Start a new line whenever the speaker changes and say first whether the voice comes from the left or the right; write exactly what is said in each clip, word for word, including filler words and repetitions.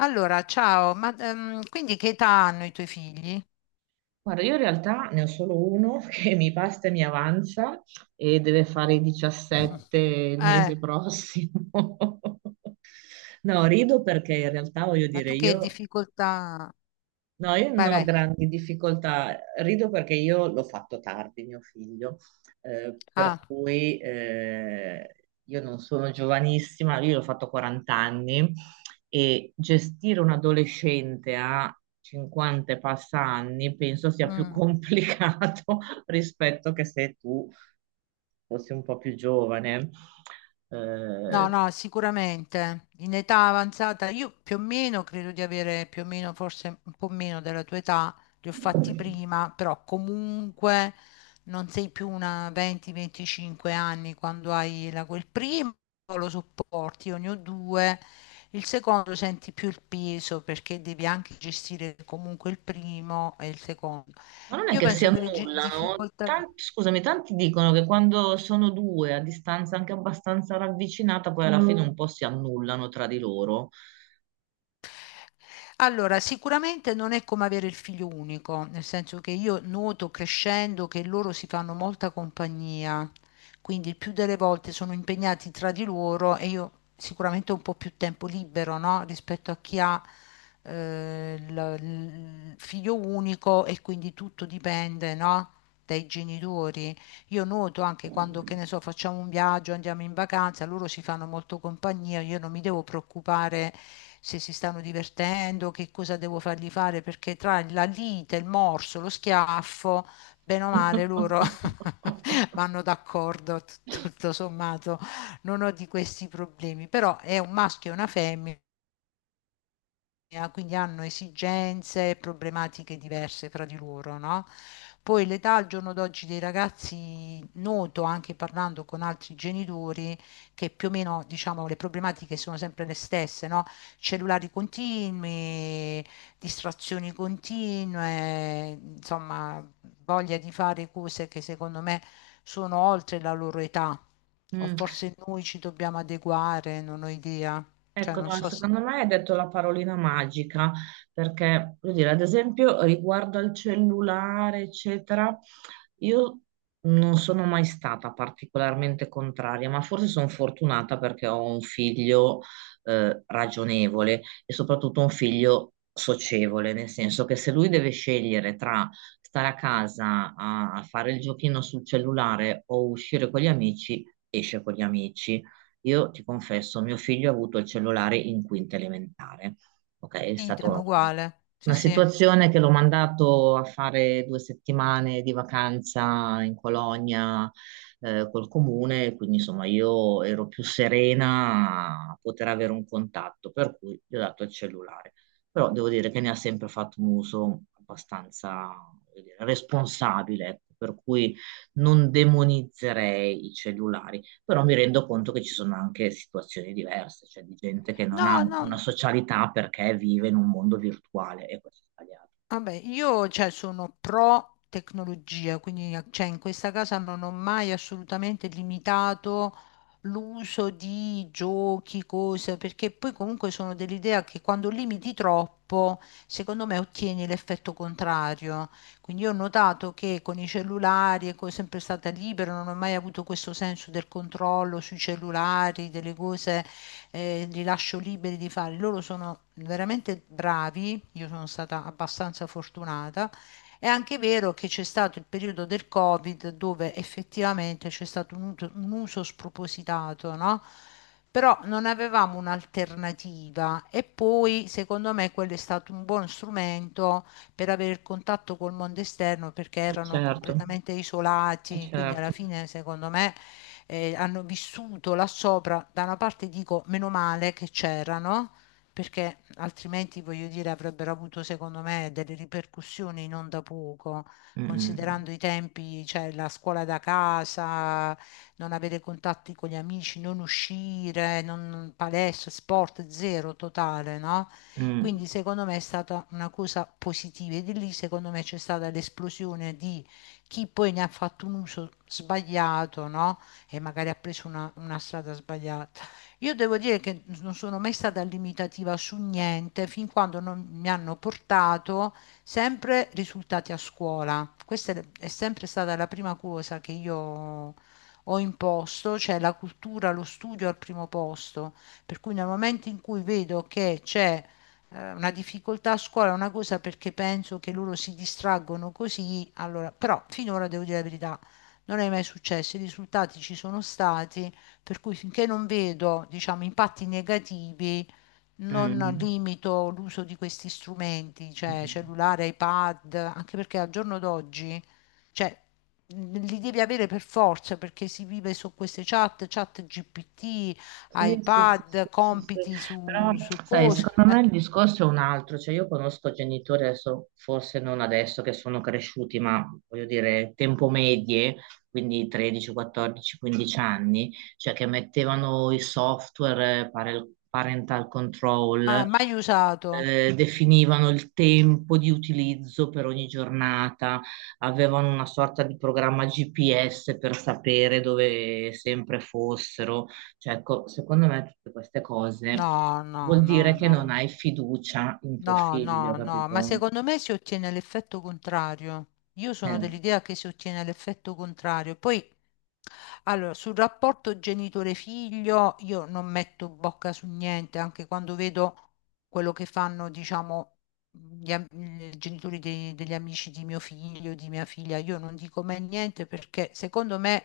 left: Allora, ciao, ma ehm, quindi che età hanno i tuoi figli?
right: Guarda, io in realtà ne ho solo uno che mi basta e mi avanza e deve fare i diciassette il
left: Eh,
right: mese prossimo. No, rido perché in realtà voglio
left: ma
right: dire,
left: tu che
right: io.
left: difficoltà...
right: No, io
left: Vai,
right: non ho
left: vai.
right: grandi difficoltà, rido perché io l'ho fatto tardi, mio figlio, eh, per
left: Ah,
right: cui eh, io non sono giovanissima, io l'ho fatto quaranta anni e gestire un adolescente a cinquanta e passa anni penso sia più
left: mm.
right: complicato rispetto che se tu fossi un po' più giovane.
left: No,
right: Eh,
left: no, sicuramente. In età avanzata, io più o meno credo di avere più o meno, forse un po' meno della tua età, li ho fatti prima, però comunque non sei più una venti a venticinque anni quando hai la, quel primo, lo sopporti, io ne ho due, il secondo senti più il peso perché devi anche gestire comunque il primo e il secondo.
right: Ma non è
left: Io
right: che si
left: penso che le gi-
right: annullano?
left: difficoltà...
right: Tan- scusami, tanti dicono che quando sono due a distanza anche abbastanza ravvicinata, poi alla fine Mm. un po' si annullano tra di loro.
left: Allora, sicuramente non è come avere il figlio unico, nel senso che io noto crescendo che loro si fanno molta compagnia, quindi il più delle volte sono impegnati tra di loro e io sicuramente ho un po' più tempo libero, no? Rispetto a chi ha eh, il il figlio unico e quindi tutto dipende, no? Dai genitori. Io noto anche quando, che ne so, facciamo un viaggio, andiamo in vacanza, loro si fanno molto compagnia, io non mi devo preoccupare se si stanno divertendo, che cosa devo fargli fare, perché tra la lite, il morso, lo schiaffo, bene o male loro vanno d'accordo, tut- tutto sommato, non ho di questi problemi, però è un maschio e una femmina autonomia, quindi hanno esigenze, problematiche diverse fra di loro, no? Poi l'età al giorno d'oggi dei ragazzi, noto anche parlando con altri genitori, che più o meno, diciamo, le problematiche sono sempre le stesse, no? Cellulari continui, distrazioni continue, insomma, voglia di fare cose che secondo me sono oltre la loro età. O
right: Mm,
left: forse noi ci dobbiamo adeguare, non ho idea. Cioè,
right: Ecco,
left: non
right: no,
left: so se...
right: secondo me hai detto la parolina magica, perché, voglio dire, ad esempio, riguardo al cellulare, eccetera, io non sono mai stata particolarmente contraria, ma forse sono fortunata perché ho un figlio, eh, ragionevole e soprattutto un figlio socievole, nel senso che se lui deve scegliere tra stare a casa a a fare il giochino sul cellulare o uscire con gli amici, esce con gli amici. Io ti confesso, mio figlio ha avuto il cellulare in quinta elementare. Ok, è
left: Idem,
right: stata
left: uguale. Sì,
right: una
left: sì.
right: situazione che l'ho mandato a fare due settimane di vacanza in colonia eh, col comune, quindi insomma io ero più serena a poter avere un contatto, per cui gli ho dato il cellulare. Però devo dire che ne ha sempre fatto un uso abbastanza, voglio dire, responsabile, ecco, per cui non demonizzerei i cellulari, però mi rendo conto che ci sono anche situazioni diverse, cioè di gente che non ha
left: No,
right: una
left: no,
right: socialità perché vive in un mondo virtuale e questo è sbagliato.
left: vabbè, io cioè, sono pro tecnologia, quindi cioè, in questa casa non ho mai assolutamente limitato l'uso di giochi, cose, perché poi comunque sono dell'idea che quando limiti troppo, secondo me ottieni l'effetto contrario. Quindi io ho notato che con i cellulari, ecco, è sempre stata libera, non ho mai avuto questo senso del controllo sui cellulari, delle cose eh, li lascio liberi di fare. Loro sono veramente bravi, io sono stata abbastanza fortunata. È anche vero che c'è stato il periodo del Covid dove effettivamente c'è stato un, ut- un uso spropositato, no? Però non avevamo un'alternativa e poi secondo me quello è stato un buon strumento per avere il contatto col mondo esterno perché
right: Eh,
left: erano
right: Certo,
left: completamente
right: eh,
left: isolati, quindi alla
right: certo.
left: fine secondo me eh, hanno vissuto là sopra, da una parte dico meno male che c'erano, perché altrimenti, voglio dire, avrebbero avuto, secondo me, delle ripercussioni non da poco,
right: Mm,
left: considerando i tempi, cioè la scuola da casa, non avere contatti con gli amici, non uscire, non, palestra, sport zero totale, no?
right: mm,
left: Quindi secondo me è stata una cosa positiva e di lì secondo me c'è stata l'esplosione di chi poi ne ha fatto un uso sbagliato, no? E magari ha preso una, una strada sbagliata. Io devo dire che non sono mai stata limitativa su niente fin quando non mi hanno portato sempre risultati a scuola. Questa è è sempre stata la prima cosa che io ho imposto, cioè la cultura, lo studio al primo posto. Per cui nel momento in cui vedo che c'è eh, una difficoltà a scuola, una cosa perché penso che loro si distraggono così, allora, però finora devo dire la verità, non è mai successo, i risultati ci sono stati, per cui finché non vedo, diciamo, impatti negativi, non
right: mm,
left: limito l'uso di questi strumenti, cioè
right: mm.
left: cellulare, iPad, anche perché al giorno d'oggi, cioè, li devi avere per forza perché si vive su queste chat, chat G P T,
right: Sì, sì, sì, sì,
left: iPad,
right: sì, sì.
left: compiti
right: Però,
left: su, su
right: sai,
left: cosa.
right: secondo me il discorso è un altro, cioè io conosco genitori adesso, forse non adesso che sono cresciuti, ma voglio dire, tempo medie, quindi tredici, quattordici, quindici anni, cioè che mettevano i software, eh, pare- parental
left: Eh,
right: control,
left: ah, mai usato?
right: eh, definivano il tempo di utilizzo per ogni giornata, avevano una sorta di programma G P S per sapere dove sempre fossero. Cioè, ecco, secondo me tutte queste cose
left: No, no,
right: vuol
left: no,
right: dire che non
left: no.
right: hai fiducia in tuo
left: No,
right: figlio,
left: no, no, ma
right: capito?
left: secondo me si ottiene l'effetto contrario. Io sono
right: Eh.
left: dell'idea che si ottiene l'effetto contrario. Poi, allora, sul rapporto genitore-figlio io non metto bocca su niente, anche quando vedo quello che fanno, diciamo, gli, am- i genitori dei- degli amici di mio figlio, di mia figlia, io non dico mai niente perché secondo me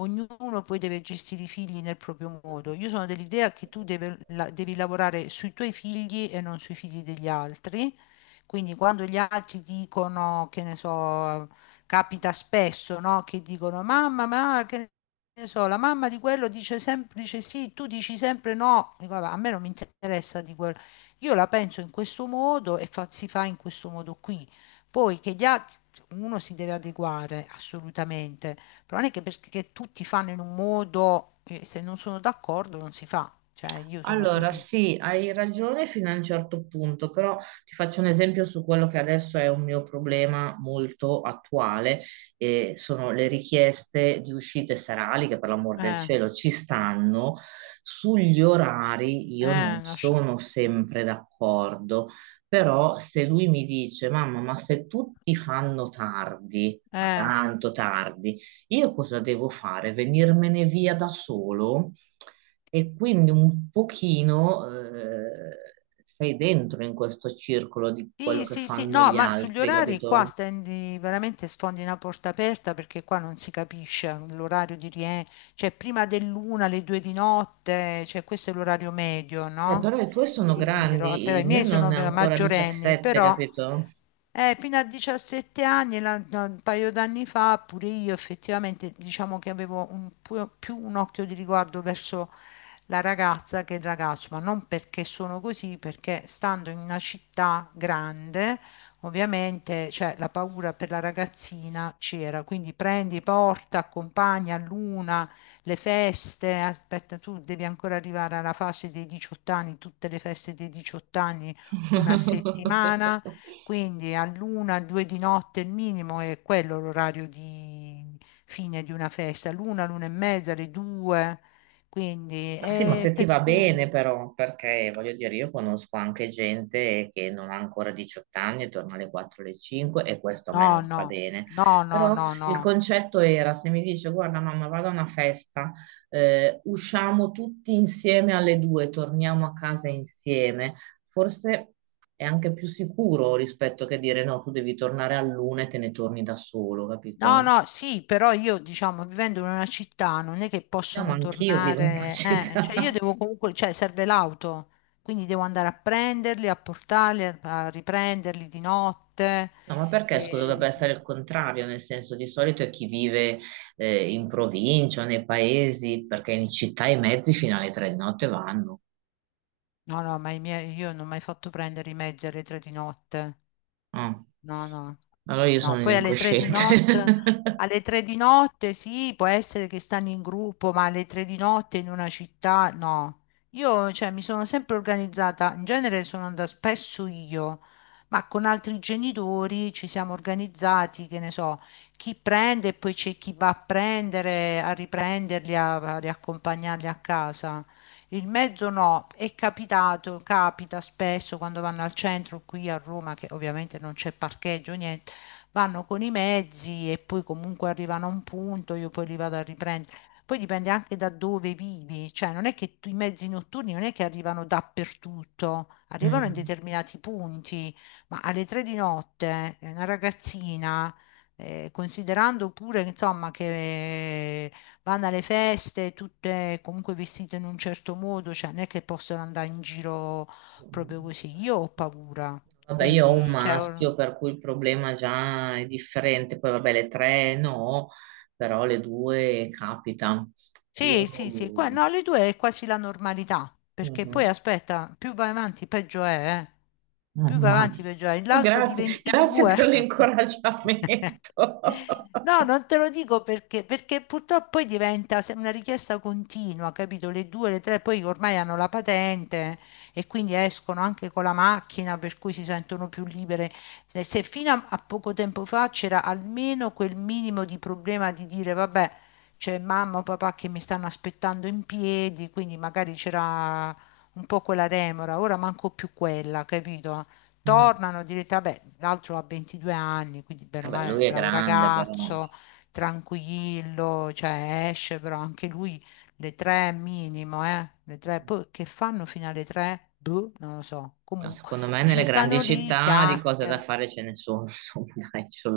left: ognuno poi deve gestire i figli nel proprio modo. Io sono dell'idea che tu deve- la- devi lavorare sui tuoi figli e non sui figli degli altri. Quindi quando gli altri dicono, che ne so, capita spesso, no? Che dicono, mamma, ma che ne so, la mamma di quello dice sempre dice sì, tu dici sempre no. Dico, "Vabbè, a me non mi interessa di quello. Io la penso in questo modo e fa- si fa in questo modo qui. Poi che gli altri, uno si deve adeguare assolutamente. Però non è che perché tutti fanno in un modo, eh, se non sono d'accordo non si fa, cioè io sono
right: Allora,
left: così.
right: sì, hai ragione fino a un certo punto, però ti faccio un esempio su quello che adesso è un mio problema molto attuale, e sono le richieste di uscite serali, che per l'amor del
left: Eh,
right: cielo ci stanno. Sugli orari io non
left: eh, lascia-
right: sono sempre d'accordo, però se lui mi dice: mamma, ma se tutti fanno tardi, ma
left: eh,
right: tanto tardi, io cosa devo fare? Venirmene via da solo? E quindi un pochino eh, sei dentro in questo circolo di quello
left: Sì,
right: che
left: sì, sì,
right: fanno
left: no,
right: gli
left: ma sugli
right: altri,
left: orari qua
right: capito?
left: stendi veramente sfondi una porta aperta perché qua non si capisce l'orario di rientro, cioè prima dell'una, alle due di notte, cioè questo è l'orario medio,
right: Eh,
left: no?
right: però i tuoi
left: Io
right: sono
left: li dirò,
right: grandi,
left: però i
right: il mio
left: miei
right: non
left: sono
right: è ancora
left: maggiorenni,
right: diciassette,
left: però
right: capito?
left: eh, fino a diciassette anni, la- no, un paio d'anni fa, pure io effettivamente diciamo che avevo un pu- più un occhio di riguardo verso la ragazza che il ragazzo, ma non perché sono così, perché stando in una città grande, ovviamente, cioè, la paura per la ragazzina c'era, quindi prendi, porta, accompagna all'una, le feste, aspetta, tu devi ancora arrivare alla fase dei diciotto anni, tutte le feste dei diciotto anni, una settimana. Quindi all'una, alle due di notte il minimo è quello l'orario di fine di una festa, l'una, l'una e mezza, le due. Quindi,
right: Ma sì, ma
left: eh,
right: se ti va
left: perché...
right: bene però, perché voglio dire, io conosco anche gente che non ha ancora diciotto anni e torna alle quattro, alle cinque, e questo a me non
left: No,
right: sta
left: no,
right: bene.
left: no, no,
right: Però
left: no,
right: il
left: no.
right: concetto era, se mi dice, guarda mamma, vado a una festa, eh, usciamo tutti insieme alle due, torniamo a casa insieme, forse è anche più sicuro rispetto che dire no, tu devi tornare all'una e te ne torni da solo,
left: No,
right: capito?
left: no, sì, però io, diciamo, vivendo in una città non è che
right: No, ma
left: possono
right: anch'io vivo in una
left: tornare, eh, cioè io
right: città.
left: devo comunque, cioè serve l'auto, quindi devo andare a prenderli, a portarli, a, a riprenderli di notte.
right: No, ma perché, scusa, dovrebbe
left: e-
right: essere il contrario, nel senso di solito è chi vive eh, in provincia o nei paesi, perché in città i mezzi fino alle tre di notte vanno.
left: No, no, ma i miei, io non ho mai fatto prendere i mezzi alle tre di notte.
right: Ah,
left: No, no,
right: allora io
left: no.
right: sono un
left: Poi alle tre di
right: incosciente.
left: notte, alle tre di notte sì, può essere che stanno in gruppo, ma alle tre di notte in una città, no. Io, cioè, mi sono sempre organizzata, in genere sono andata spesso io, ma con altri genitori ci siamo organizzati, che ne so, chi prende e poi c'è chi va a prendere, a riprenderli, a a riaccompagnarli a casa. Il mezzo no, è capitato, capita spesso quando vanno al centro qui a Roma, che ovviamente non c'è parcheggio, niente, vanno con i mezzi e poi comunque arrivano a un punto, io poi li vado a riprendere. Poi dipende anche da dove vivi, cioè non è che tu- i mezzi notturni non è che arrivano dappertutto, arrivano in
right: Mm.
left: determinati punti, ma alle tre di notte eh, una ragazzina, eh, considerando pure insomma che vanno alle feste, tutte comunque vestite in un certo modo, cioè non è che possono andare in giro proprio così. Io ho paura,
right: Vabbè, io ho un
left: quindi cioè, or-
right: maschio, per cui il problema già è differente. Poi vabbè, le tre no, però le due capita. Io...
left: Sì, sì, sì, qua, no, le due è quasi la normalità, perché poi
right: Mhm.
left: aspetta, più vai avanti peggio è, eh.
right: Eh,
left: Più vai avanti
right: immagino.
left: peggio è, l'altro di
right: Grazie, grazie
left: ventidue.
right: per l'incoraggiamento.
left: No, non te lo dico perché, perché purtroppo poi diventa se- una richiesta continua, capito? Le due, le tre, poi ormai hanno la patente e quindi escono anche con la macchina, per cui si sentono più libere. Se se fino a a poco tempo fa c'era almeno quel minimo di problema di dire, vabbè c'è mamma o papà che mi stanno aspettando in piedi, quindi magari c'era un po' quella remora, ora manco più quella, capito?
right: Mm.
left: Tornano, direte, vabbè, l'altro ha ventidue anni, quindi bene o
right: Vabbè,
left: male,
right: lui è
left: bravo
right: grande, però
left: ragazzo, tranquillo, cioè esce, però anche lui le tre minimo, eh? Le tre, poi che fanno fino alle tre? Boh, non lo so.
right: no,
left: Comunque,
right: secondo me nelle
left: dice,
right: grandi
left: stanno lì,
right: città di cose da
left: chiacchierano.
right: fare ce ne sono, insomma, dai, ci sono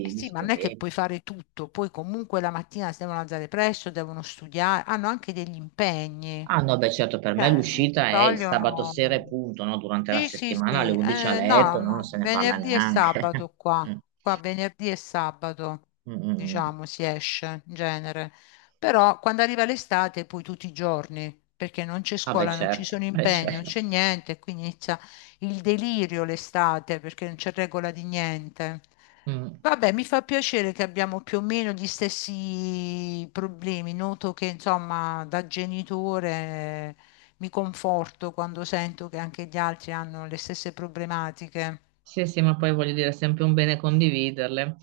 left: Eh sì, ma non è che
right: discoteche.
left: puoi fare tutto, poi comunque la mattina si devono alzare presto, devono studiare, hanno anche degli impegni.
right: Ah no, beh certo, per me
left: Cioè, ti
right: l'uscita è il sabato
left: vogliono...
right: sera e punto, no? Durante la
left: Sì, sì, sì.
right: settimana alle undici a
left: Eh, no,
right: letto, no? Non
left: no.
right: se ne parla
left: Venerdì e
right: neanche.
left: sabato qua. Qua venerdì e sabato,
right: Mm, mm, mm.
left: diciamo, si esce in genere. Però quando arriva l'estate, poi tutti i giorni, perché non c'è
right: Ah beh
left: scuola, non ci
right: certo,
left: sono
right: beh
left: impegni, non
right: certo.
left: c'è niente, e quindi inizia il delirio l'estate, perché non c'è regola di niente.
right: Mm.
left: Vabbè, mi fa piacere che abbiamo più o meno gli stessi problemi. Noto che, insomma, da genitore mi conforto quando sento che anche gli altri hanno le stesse problematiche.
right: Sì, sì, ma poi voglio dire, è sempre un bene condividerle,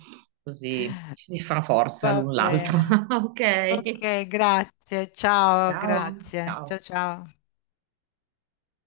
right: così ci si fa forza
left: Va
right: l'un l'altra.
left: bene.
right: Ok,
left: Ok, grazie. Ciao,
right: ciao,
left: grazie.
right: ciao.
left: Ciao, ciao.